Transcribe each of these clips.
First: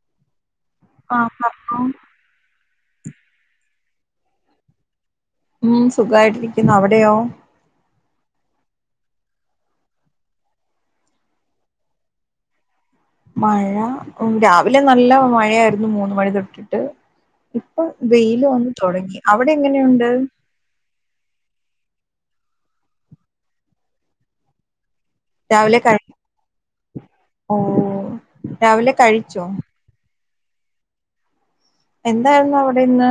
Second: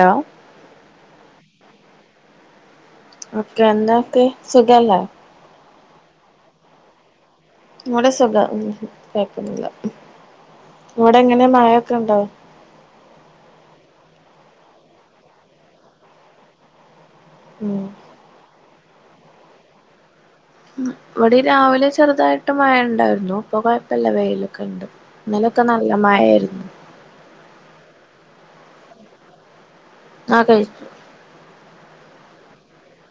Hello ആഹ് പറ okay എന്താപ്പി സുഖല്ലേ ഉം സുഖായ്ട്ടിരിക്ക്ന്ന് അവ്ടെയോ ഇവെടെ സുഖാ ഉം കാെയപ്പാെന്നുല്ല ഇവെടെ എങ്ങെനെ മയൊക്കെണ്ടോ മഴാ ഉം രാവിലെ നല്ല മഴയായ്ര്ന്നു മൂന്ന് മണി തൊട്ടിട്ട് ഉം ഇപ്പം വെയില് വന്ന് തൊടെങ്ങി അവടെ എങ്ങനെയുണ്ട് ഉം വെടീം രാവിലെ ചെറ്തായിട്ട് മയെണ്ടായ്ര്ന്നു പ്പം കൊയെപ്പല്ല വെയ്ലൊക്കെണ്ട് ഇന്നലൊക്കെ നല്ല മയേയ്ര്ന്നു ഓഹ് രാവിലെ കഴിച്ചോ ആഹ് കഴിച്ചു എന്തായ്ര്ന്നു അവ്ടെ ഇന്ന്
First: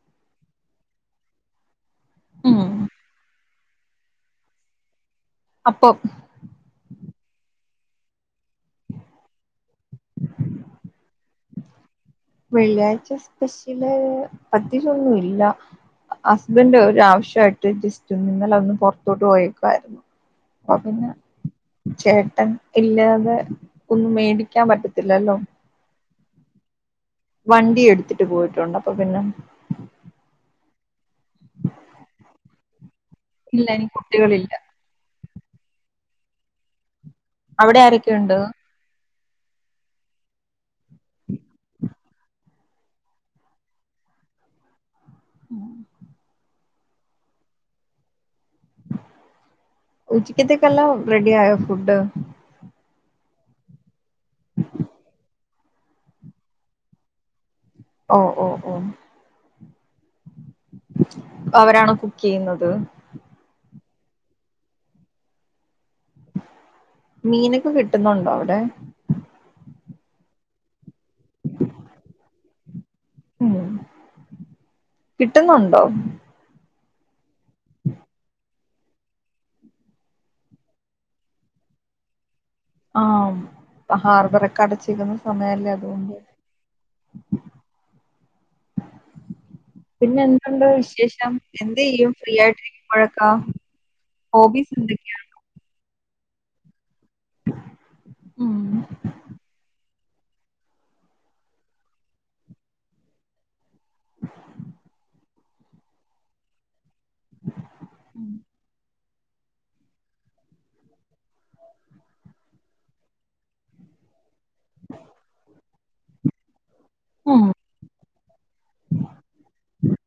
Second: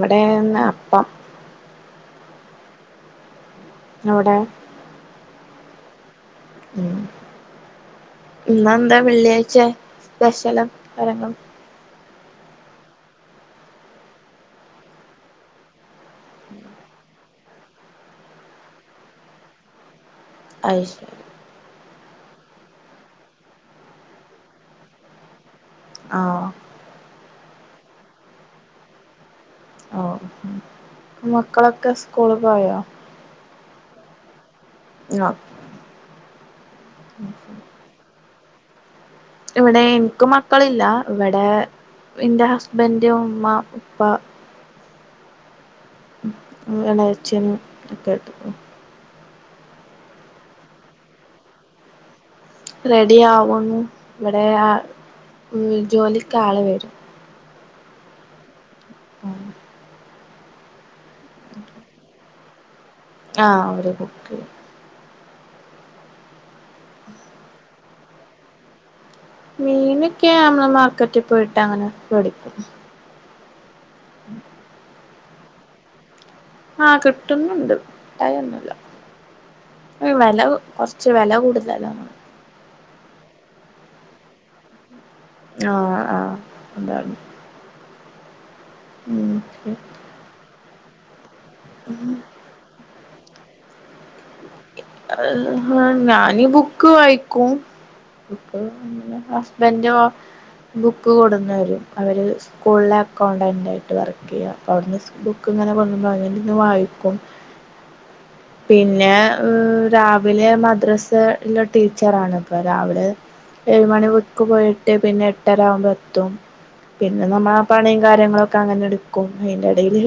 വെടേ ന്ന് അപ്പം ഓഹ് യൊവ്ടേ അപ്പൊ ഉം ഇന്നെന്താ വെള്ള്യായ്ച്ചേ സ്പെഷലും കരങ്ങളും വെള്ള്യാഴ്ച്ച സ്പെഷ്യെല് അധികൊന്നു ഇല്ലാ ഹസ്ബെന്റ് ഒരാവശ്യവായിട്ട് ജസ്റ്റ് ഇന്നലൊന്ന് പാെർത്തോട്ട് പോയേക്കുവായ്ര്ന്നു പ്പൊ അത് പിന്നെ ശരി ചേട്ടൻ ഇല്ലാതെ ഒന്നും മേടിക്കാം പറ്റത്തില്ലല്ലോ ആഹ് ഓഹ് വണ്ടി എട്ത്തിട്ട് പോയിട്ടുണ്ട് അപ്പൊ പിന്നെ ഓഹ് മക്കളൊക്കെ സ്കൂള് പോയോ ഇല്ല എനിക്ക് കുട്ടികെള് ഇല്ലാ ങ്ങാ [inaudible] അവ്ടെ ആരൊക്കെയുണ്ട്? ഇവിടേ ഇൻക്ക് മക്കളില്ലാ. ഇവടെ... ഇന്റെ ഹസ്ബൻഡ് ഉമ്മ ഉപ്പ ആഹ് അത് ഏളേച്ചനും [unintelligible] ഉച്ചയ്ക്കേത്തെക്കെല്ലൊം റെഡി ആയോ ഫുഡ്ഡ്? റെഡി ആവുന്നു. ഇവടെ ആ ജോലിക്കാള് വെരും. ഓഹ് ഓഹ് ഓഹ്. ആഹ് അവരാണോ കുക്കെയ്യ്ന്നത്? ആഹ് അവര് കുക്കെയ്യും. മീനൊക്കെ കിട്ടുന്നുണ്ടോ അവിടെ? മീന്ക്കേ നമ്മള് മാർക്കറ്റ് പോയിട്ടങ്ങനെ വേടിക്കും. ഉം [inaudible] കിട്ടുന്നുണ്ടോ? ആഹ് കിട്ടുന്നുണ്ട്, കിട്ടായൊന്നുല്ല. ഉം വെല കൊർച്ച് വെല കൂടുതലാണ്. ആം പ്പൊ ഹാർബറൊക്കെ അടച്ചിരിക്കുന്ന സമയല്ലേ ആഹ് അതുകൊണ്ട് ആഹ് അതാണ് ഉം ശെ [unintelligible] പിന്നെ എന്തുണ്ട് വിശേഷം? എന്തെയ്യും ഫ്രീയായിട്ടിരിക്കു മ്പഴക്കാ? ഹോബീസ് എന്തൊക്കെയാ ഞാനീ ബുക് ക്ക് വായിക്കും. ഉം ഹസ്ബൻ്റോ? ബുക്ക് കൊട്ന്നെരും. അവര് സ്കൂൾലെ അക്കൗണ്ടൻ്റായിട്ട് വർക്കെയ്യാ. അപ്പവ്ട്ന്ന് സ്കൂ ബുക്ക്ങ്ങനെ [unintelligible] വായിക്കും. പിന്നേ രാവിലെ മദ്രസ യിലെ ടീച്ചറാണ്, പ്പൊ രാവിലെ ഏഴ് മണി [unintelligible] ക്ക് പോയിട്ട് പിന്നെ എട്ടരാവുമ്പൊ എത്തും. പിന്നെ ഉം നമ്മളാ പണിം കാര്യങ്ങളൊക്കെ അങ്ങനെ ഇട്ക്കും. അയ്ന്റെടേല്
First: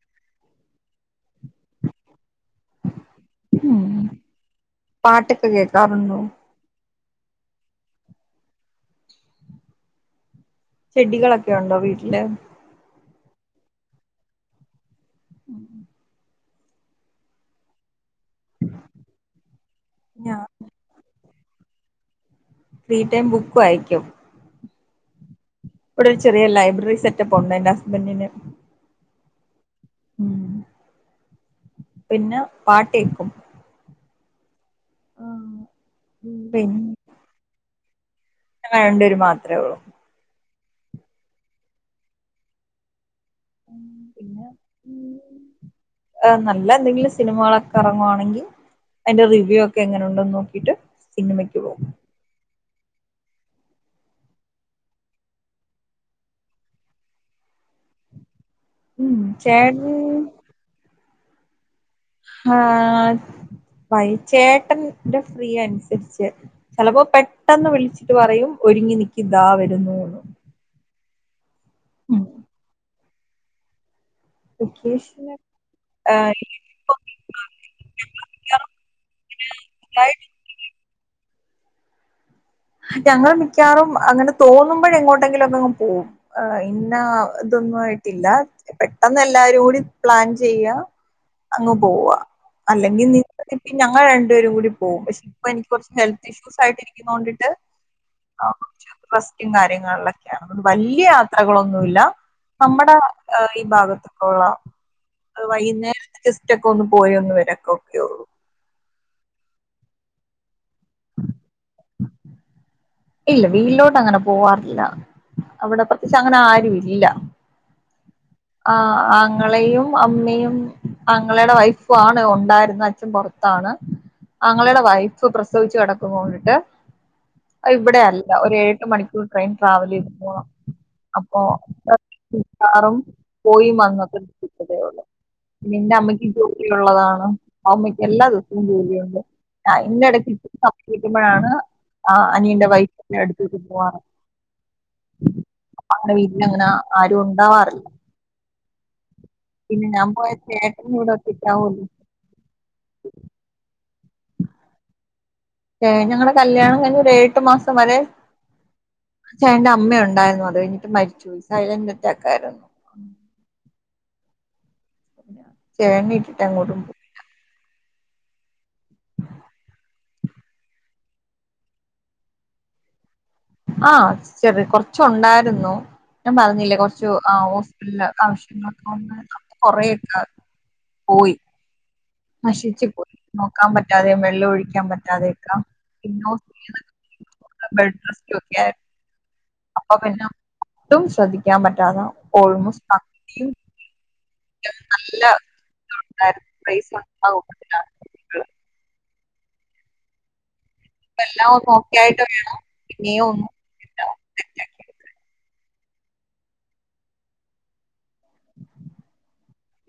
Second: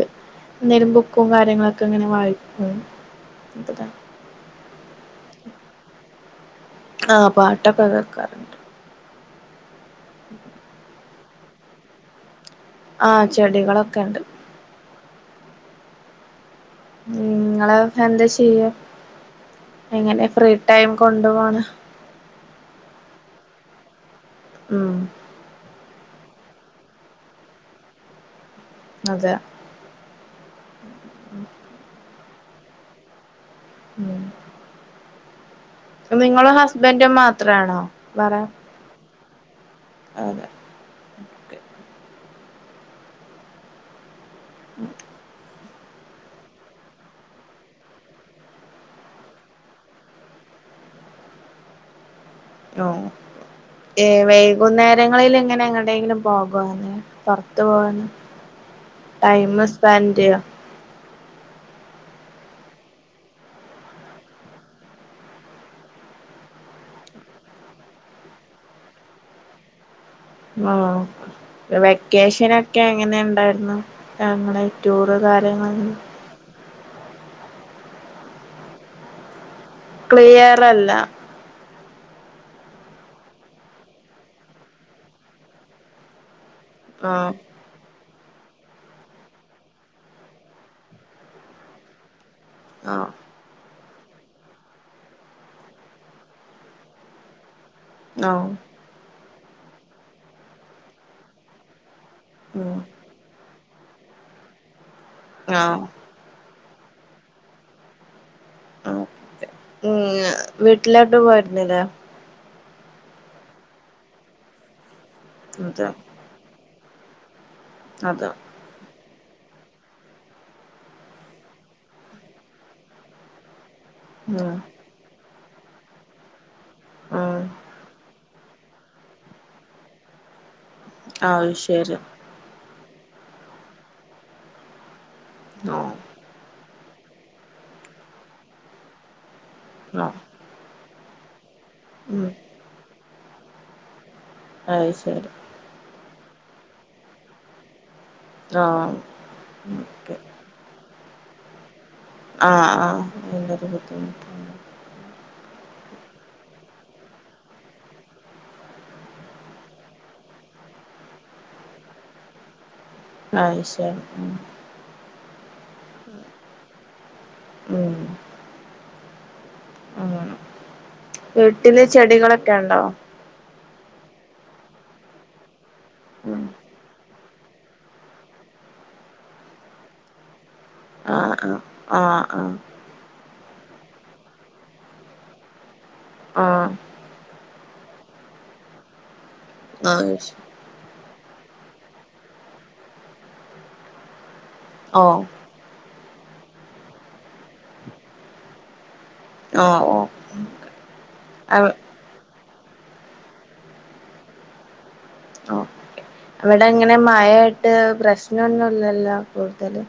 എന്തേലും ബുക്കും കാര്യങ്ങളൊക്കെങ്ങനെ വായിക്കും. [unintelligible] പാട്ട്ക്കെ കേക്കാറുണ്ടോ? ആഹ് പാട്ടൊക്കെ കേക്കാറ് [inaudible] ചെടികളൊക്കെ ഒണ്ടോ വീട്ടില്? ആഹ് ചെടികളൊക്കെണ്ട്. ഉം ഉം ഇങ്ങള് എന്ത ചെയ്യാ? എങ്ങനെ ഞാൻ ഫ്രീ ടൈം കൊണ്ട് പോവ്ന്ന്? ഫ്രീ ടൈം ബുക്ക് വായിക്കും. ഉം ഇവ്ടെ ഒരു ചെറിയ ലൈബ്രറി സെറ്റപ്പുണ്ട് എന്റെ ഹസ്ബൻഡിന് അതെ ഉം പിന്നെ പാട്ടേക്കും. ഉം നിങ്ങളും ഹസ്ബന്റും മാത്രാണോ വറെ ഞങ്ങ രണ്ട് പേര് മാത്രഒള്ളൂ അതെ ഓക്കേ ഉം ആഹ് നല്ല എന്തെങ്കിലും സിനിമകളൊക്കെ എറങ്ങുവാണെങ്കി. അയ്ന്റെ റിവ്യൂ ഒക്കെ എങ്ങനെ ഉണ്ടെന്ന് ന്നോക്കിട്ട് സിനിമക്ക് പോവും. ഹലോ ഏഹ് വൈകുന്നേരങ്ങളില്ങ്ങനെ എങ്ങണ്ടേങ്കിലും പോകാന് പൊർത്ത് പോവാന്. ഉം ടൈമ് ചേട്ടൻ സ്പെൻന്റെയ്യ. ആഹ് വൈ ചേട്ടന്റെ ഫ്രീ അൻസര്ച്ച്. ചെലപ്പോ പെട്ടെന്ന് വിളിച്ച്ട്ട് പറയും ഒര്ങ്ങി നിക്കിതാ വെരുന്നൂന്ന്. ആഹ് വെക്കേഷനൊക്കെ എങ്ങനെണ്ടാര്ന്ന്? അങ്ങനെ റ്റൂറ് കാര്യങ്ങളും. ആഹ് [inaudible] ക്ലിയറല്ല. ഞങ്ങള് മിക്കവാറും അങ്ങനെ തോന്ന്മ്പോഴെങ്ങോട്ടെങ്കിലൊക്കഅങ് പോവും ആ ഇന്നാ ആഹ് ഇതൊന്നു ആയിട്ടില്ല പെട്ടെന്ന് എല്ലാരൂടി പ്ലാൻ ചെയ്യാ അങ്ങ് പോവാ. ആഹ് അല്ലെങ്കിന്നി [inaudible] നി ഞങ്ങള് രണ്ട്പേരുംങ്കൂടി പോവും പഷെപ്പെനിക്ക് കൊർച് ഹെൽത്ത്ഇഷ്യൂസായിട്ട് ഇര്ക്ക്ന്നോണ്ട്. ആഹ്. റെസ്റ്റും കാര്യങ്ങളൊക്കേണ് അതോണ്ട് വല്ല്യ യാത്രകളൊന്നുല്ല ഉം നമ്മടെ. അഹ് ഈ ഭാഗത്ത്ന്നുള്ള അഹ് ആഹ് വൈന്നേ ജസ്സ്റ്റക്കൊന്ന് പോയൊന്ന് വെരക്കക്കൊയൊള്ളൂ. ഉം ഇ [unintelligible] വീട്ടിലോട്ട് പോയിര്ന്നിലെ? ഇല്ല വീലോട്ട് അങ്ങനെ പോവാറില്ല അവ്ടെ അതെ പ്രത്യേകിച്ചങ്ങനെ ആരു ഇല്ല. അതാ. ആഹ് അങ്ങളയും അമ്മയും ആങ്ങളുടെ വൈഫു ആണ് ഒണ്ടായ്ര്ന്നെ അച്ഛൻ പൊറത് ത്താണ് ഉം അങ്ങളയുടെ വൈഫ് പ്രസവിച്ച് കെടക്ക്ന്നോണ്ട്ട്ട്. ആഹ്. അത് ഇവ്ടെയല്ല ഒര് ഏഴ് എട്ട് മണിക്കൂർ ട്രെയിൻ ട്രാവലെയ്ത് പോണം അപ്പൊ. അത് ശരി കാറും പോയി വന്നോക്കെ ന്നിക്കതേയൊള്ളൂ ആഹ് നിന്റെ അമ്മക്ക് ജോ ലിയുള്ളതാണ് അമ്മക്ക് എല്ലാ ദിവസവും ജോലിയുണ്ട് ഞാൻ ഇന്ന ആഹ് എടക്ക് [unintelligible] രിക്കുമ്പയാണ്. ഉം. അനിയന്റെ വൈഫിന്റെ അടുത്തേക്ക് പോവാണ്. അഹ് ശെരി. അവളെ വീട്ടിലങ്ങന ആരു ഉണ്ടാവാറില്ല ആഹ് പിന്നെ ഞാൻ ഓക്കെ പോയ ചേട്ടന് ഇവടെ ഒറ്റക്കാവോണ്ട്. ആഹ് ആഹ് പിന്നൊരു ബുദ്ധിമു ഏഹ് ഞങ്ങളെ കല്യാണം കഴിഞ്ഞ് ഒരേയട്ട് മാസം വരെ. ചേട്ടന്റെ അമ്മ ഉണ്ടായിര്ന്നു അത് കഴിഞ്ഞിട്ട് മരിച്ച് പോയി സൈലന്ററ്റാക്കാര്ന്നു. അഹ് ശെരി ഉം. തേങ്ങ ഇട്ടിട്ടങ്ങോട്ട്പോവും ഉം. ആഹ് വീട്ടില് ചെടികളൊക്കെ ഇണ്ടോ? ആഹ് ചെറി കൊർച്ച് ഒണ്ടായ്ര്ന്നു ഞാൻ ഉം പർഞ്ഞില്ലേ കൊർ ച്ചു അ ഹോസ്പില്ല് ആവ്ശ്യങ്ങൾക്കൊന്ന് [inaudible] കൊറേണ്ട്. പോയി ആഹ് ആഹ് ആഹ് നശിച്ച് പോയ്‌. നോക്കാൻ പറ്റാതെ വെള്ള ഒഴിക്കാൻ പറ്റാതെയൊക്കെ പിന്നോ ആഹ് ആഹ് [unintelligible] ദോക്കെ [inaudible] അപ്പൊ അത് പിന്നെ ശരി ഒട്ടും ശ്രദ്ധിക്കാൻ പറ്റാത ഓൾമോസ് പകുതിയും മുങ്ങി. [inaudible] ഓഹ് ന്നല്ലാ ഇത് ഉണ്ടായ്ര്ന്നു പ്രൈസ്ണ്ടാവും ന്നല്ലാ. ഓഹ് ഓഹ് ഇപ്പ എല്ലാം അവി ഒന്ന് ഓക്കേ ആയിട്ട് വേണം പിന്നെയും ഒന്ന അവിടെ അങ്ങനെ മഴായിട്ട് പ്രശ്നൊന്നുംല്ലല്ലോ കൂടുതല്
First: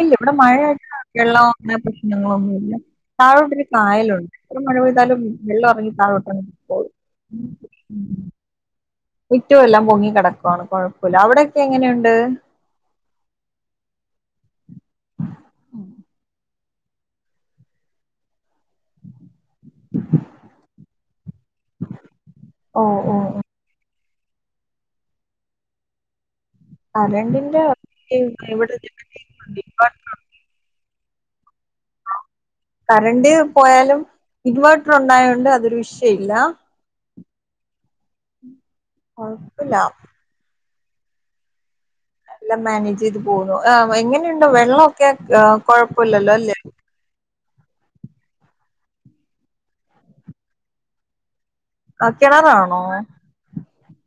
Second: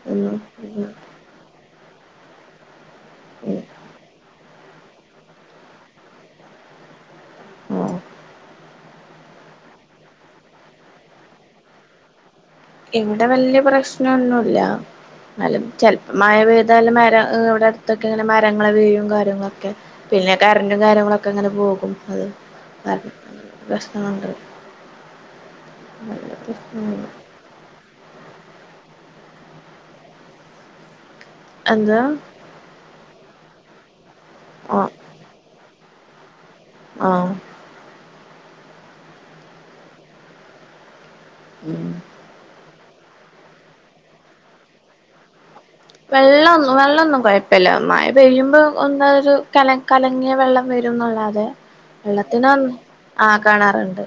ഇല്ല ഉം ഇവിടെ മഴയൊട്ട ഉം വെള്ളം അങ്ങന പ്രശ്നങ്ങളോ ഒന്ന ഇല്ല താഴോണ്ട ഉം ഒരു കായല ഉണ്ട് എ മഴ പെയ്താലും വെള്ളം ഇറങ്ങി താഴെോട്ട പോകും ഉം മിറ്റും എല്ലാം പൊങ്ങി കിടക്കുവാണ് കുഴപ്പമില്ല അവിടെക്കെ എങ്ങനെയുണ്ട് എവിടെ വല്യ പ്രശ്നൊന്നുമല്ല എന്നാലും ചെലപ്പ മഴ പ്യ്താലും മര ഇവിടെ അടുത്തൊക്കെ ഇങ്ങനെ മരങ്ങളെ വീഴയും കാര്യങ്ങളൊക്കെ പിന്നെ കറന്റും കാര്യങ്ങളൊക്കെ അങ്ങനെ പോകും അത് ഓ ഓ പ്രശ്നമണ്ട് നല്ല പ്രശ്നമുണ്ട് ആരണ്ടിന്റെ ഇവിടെ [inaudible] എന്ത കറണ്ട് പോയാലും ഇൻവേർട്ടർ ആഹ് ഉണ്ടായോണ്ട് അതൊരു വിഷയ ഇല്ല ആഹ കുഴപ്പില്ല ഉം എല്ലാം മാനേജ് ചെയ്ത് പോകുന്നു് എങ്ങനെയുണ്ടോ വെള്ളമൊക്കെ് വെള്ളമൊന്നും വെള്ളംന്നും കോഴപ്പി ല മഴ പയ്യുംമ്പോ ഒന്ന ഒരു കല കലങ്ങിയ വെള്ളം വരുംന്നുള്ളാതെ ആ വെള്ളത്തിന കിണറാണോ ആഹ് കിണറുണ്ട്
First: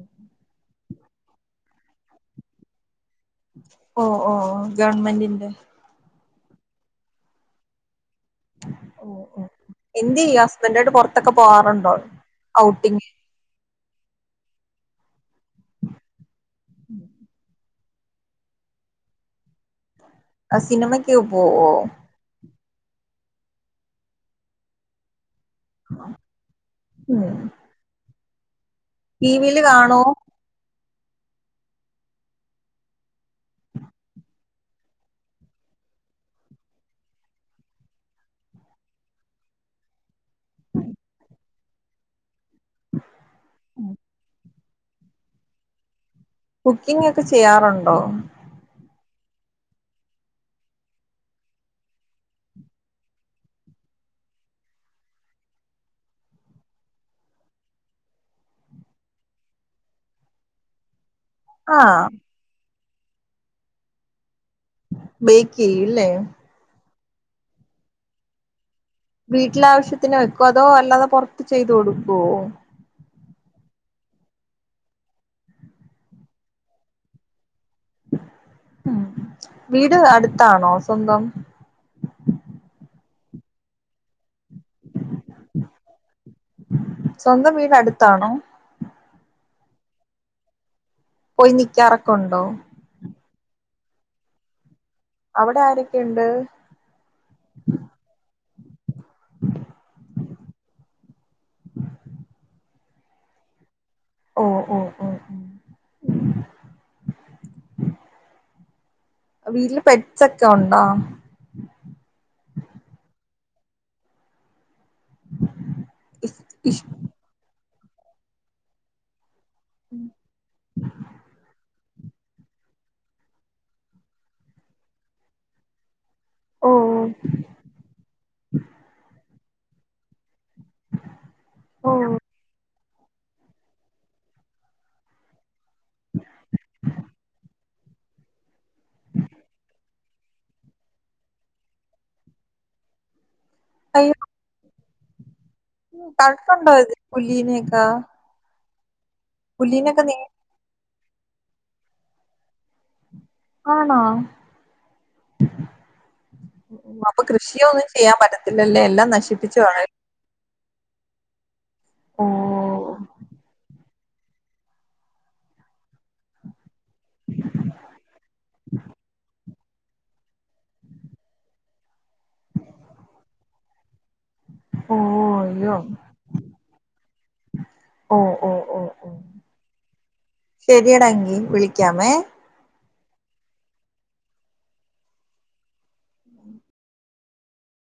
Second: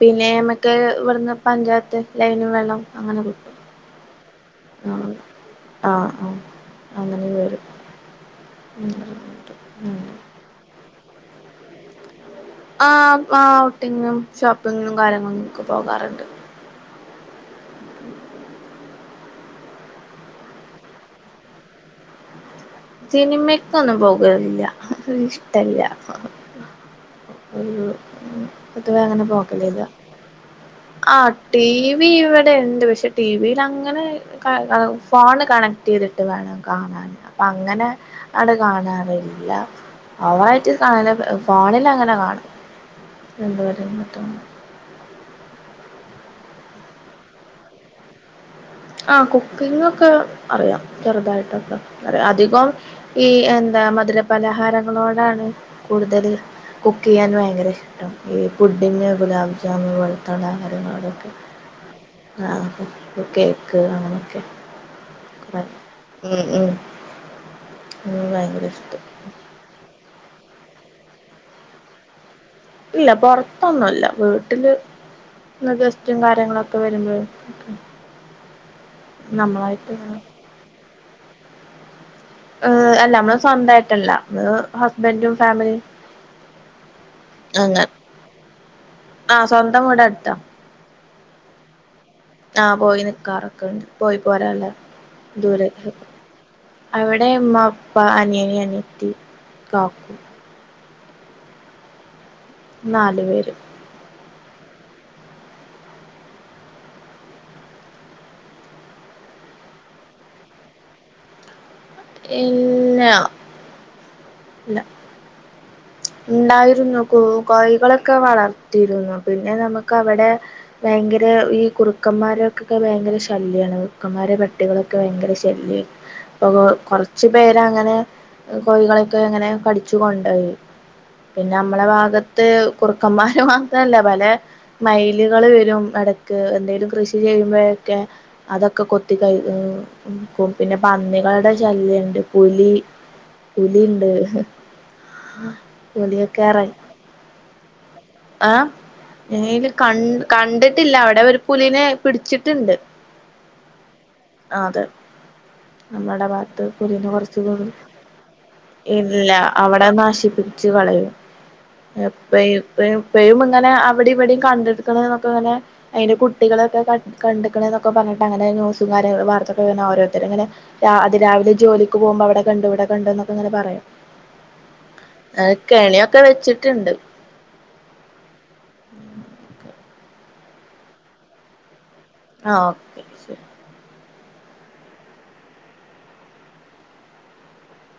പിന്നെ നമക്ക് ഇവിടുന്ന് പഞ്ചായത്ത് ലൈന വെള്ളം അങ്ങനെ കിട്ടും ഓഹ് ഓഹ് ആഹ് ഗവൺമെന്റിന്റെ ആഹ് ആഹ് അങ്ങനെ വരും എന്തുചെയ്യാ ഹസ്ബൻഡ ആയിട്ട് പുറത്തൊക്കെ പോവാറുണ്ടോ ഔട്ടിങ് ആഹ് ഔട്ടിങ്ങിനും ഷോപ്പിങ്ങിനും കാര്യങ്ങളുംക്ക് പോകാറുണ്ട് ഉം ആ ഹ് സിനിമയ്ക്ക് പോവോ സിനിമയ്ക്കൊന്നും പോകലില്ല ല്ല ഉം ഒരു ഒത്തവ അങ്ങനെ ടിവിൽ പോക്കലേ ഇല്ല കാണോ ആഹ് ടി വി ഇവിടെ ഉണ്ട് പക്ഷെ ടി വിൽ അങ്ങനെ ഫോണ് കണക്ട് ചെയ്തിട്ട് വേണം കാണാൻ അപ്പ അങ്ങനെ അടെ കാണാറില്ല അവറായിട്ട് കാണ ഫാണിൽ അങ്ങനെ കാണും എണ്ട് വരും പറ്റ കുക്കിംഗ ഒക്കെ ചെയ്യാറുണ്ടോ ആഹ് കുക്കിംഗ ഒക്കെ അറിയാം ചെറുതായിട്ടൊക്കെ അ അധികം ഈ എന്താ മധുരപലഹാരങ്ങളോടാണ് കൂടുതല് കുക്ക് ചെയ്യാൻ ഭയങ്കര ഇഷ്ടം ഈ പുഡിങ് ഗുലാ് ജാമുൻ വെളത്തുള്ള ആഹാരങ്ങളടൊക്കെ ആഹ് ആഹ കേക്ക് അങ്ങനോക്കെ ബേക്ക് ചെയ്യൂല്ലേ ഉ ഉ ഉ ഭയങ്കര ഇഷ്ടം വീട്ടില ആവശ്യത്തിന് വെക്കോ അതോ അല്ലാതെ പുറത്ത് ചെയ്ത് കൊടുക്കുവോ ഇല്ല പുറത്തൊന്നുമല്ല വീട്ടില് ഗസ്റ്റും കാര്യങ്ങളൊക്കെ വരുമ്പോ ഉം വീട് ഇങ്ങനെ അടുത്താണോ സ്വന്തം ഏ് അല്ല നമ്മള് സ്വന്തമായിട്ടല്ല നമ്മൾ ഹസ്ബൻറും ഫാമിലിയും സ്വന്തം വീട് അങ്ങനെ അടുത്താണോ? ആഹ് സ്വന്തം വീട് അടുത്ത പോയി നിക്കാറൊക്കെ ഉണ്ടോ? ആഹ് പോയി നിക്കാറൊക്കെണ്ട് പോയി പോരല്ല ദൂര അവിടെ ആരൊക്കെയുണ്ട് അവിടെമ്മ പ്പ അനിയന അനയത്തി കാക്കു. നാല് പേര്. ഓ ഓ ഓ ഓ വീട്ടില് പെഡ്സക്കെ ഉണ്ടോ? ഇല്ല ഇല്ല ഇണ്ടായിരുന്നു കോ കോയ്കളൊക്കെ വളർത്തിരുന്നു പിന്നെ നമുക്ക് അവിടെ ഭയങ്കര ഈ കുറുക്കന്മാരൊക്കൊക്കെ ഭയങ്കര ശല്യണ് കുറുക്കന്മാരെ പട്ടികളൊ ക്കെ ഭയങ്കര ശല്യ അപ്പൊ ഓ കൊറച്ച പേരങ്ങനെ കോഴികളൊക്കെങ്ങനെ കടിച്ചു കൊണ്ടയി. പിന്നെ മ്മളെ ഓ ഭാഗത്ത് കുറുക്കന്മാര് മാത്രല്ല പല മൈലുകൾ വരും ഇടക്ക് എന്തേലും കൃഷി ചെയ്യുമ്പോ ക്കെ അതൊക്കെ കൊത്തി കഴ ക്കും പിന്നെ പന്നികളുടെ ശല്യണ്ട് പുലി പുലിണ്ട്. പുലിയൊക്കെ എറ [unintelligible] പുലീനക്ക? ആഹ് നേരിൽ നേ കണ്ടിട്ടില്ല അവിടെ ഒരു പുലിനെ പിടിച്ചിട്ടുണ്ട്. ആണോ? നമ്മുടെ ഭാത്ത് അപ്പൊ കുരീന്ന കൃഷിയൊന്നും ചെയ്യാൻ പറ്റത്തില്ലല്ലേ എല്ലാം ഇല്ല നശിപ്പിച്ചു അവിടെ കളയും നാശിപ്പി ച്ച കളയും. ഓ എപ്പ ഇപ്പ ഇപ്പഴും ങ്ങനെ അവിടെ ഇവിടെ കണ്ടെടുക്കണന്നൊക്കെ ഇങ്ങനെ അയ്ന്റെ കുട്ടികളൊക്കെ കണ്ടക്കണന്നക്കെ പറഞ്ഞിട്ട് അങ്ങനെ ന്യൂസ കാര്യങ്ങള് വാർത്തക്കെ ഓരോത്തർ ഇങ്ങനെ രാ അതി രാവിലെ ജോലിക്ക് പോകുമ്പോ അവിടെകണ്ട ഇവിടെ കണ്ട ന്നൊക്കെങ്ങനെ പറയാ. ഓ അയ്യോ കെണിക്കെ വെച്ചിട്ടുണ്ട്. ഓ ഓ ഓ ഓ ശരിയടാങ്കി വിളിക്കാമേ? ആ ഓക്കെ ശരി.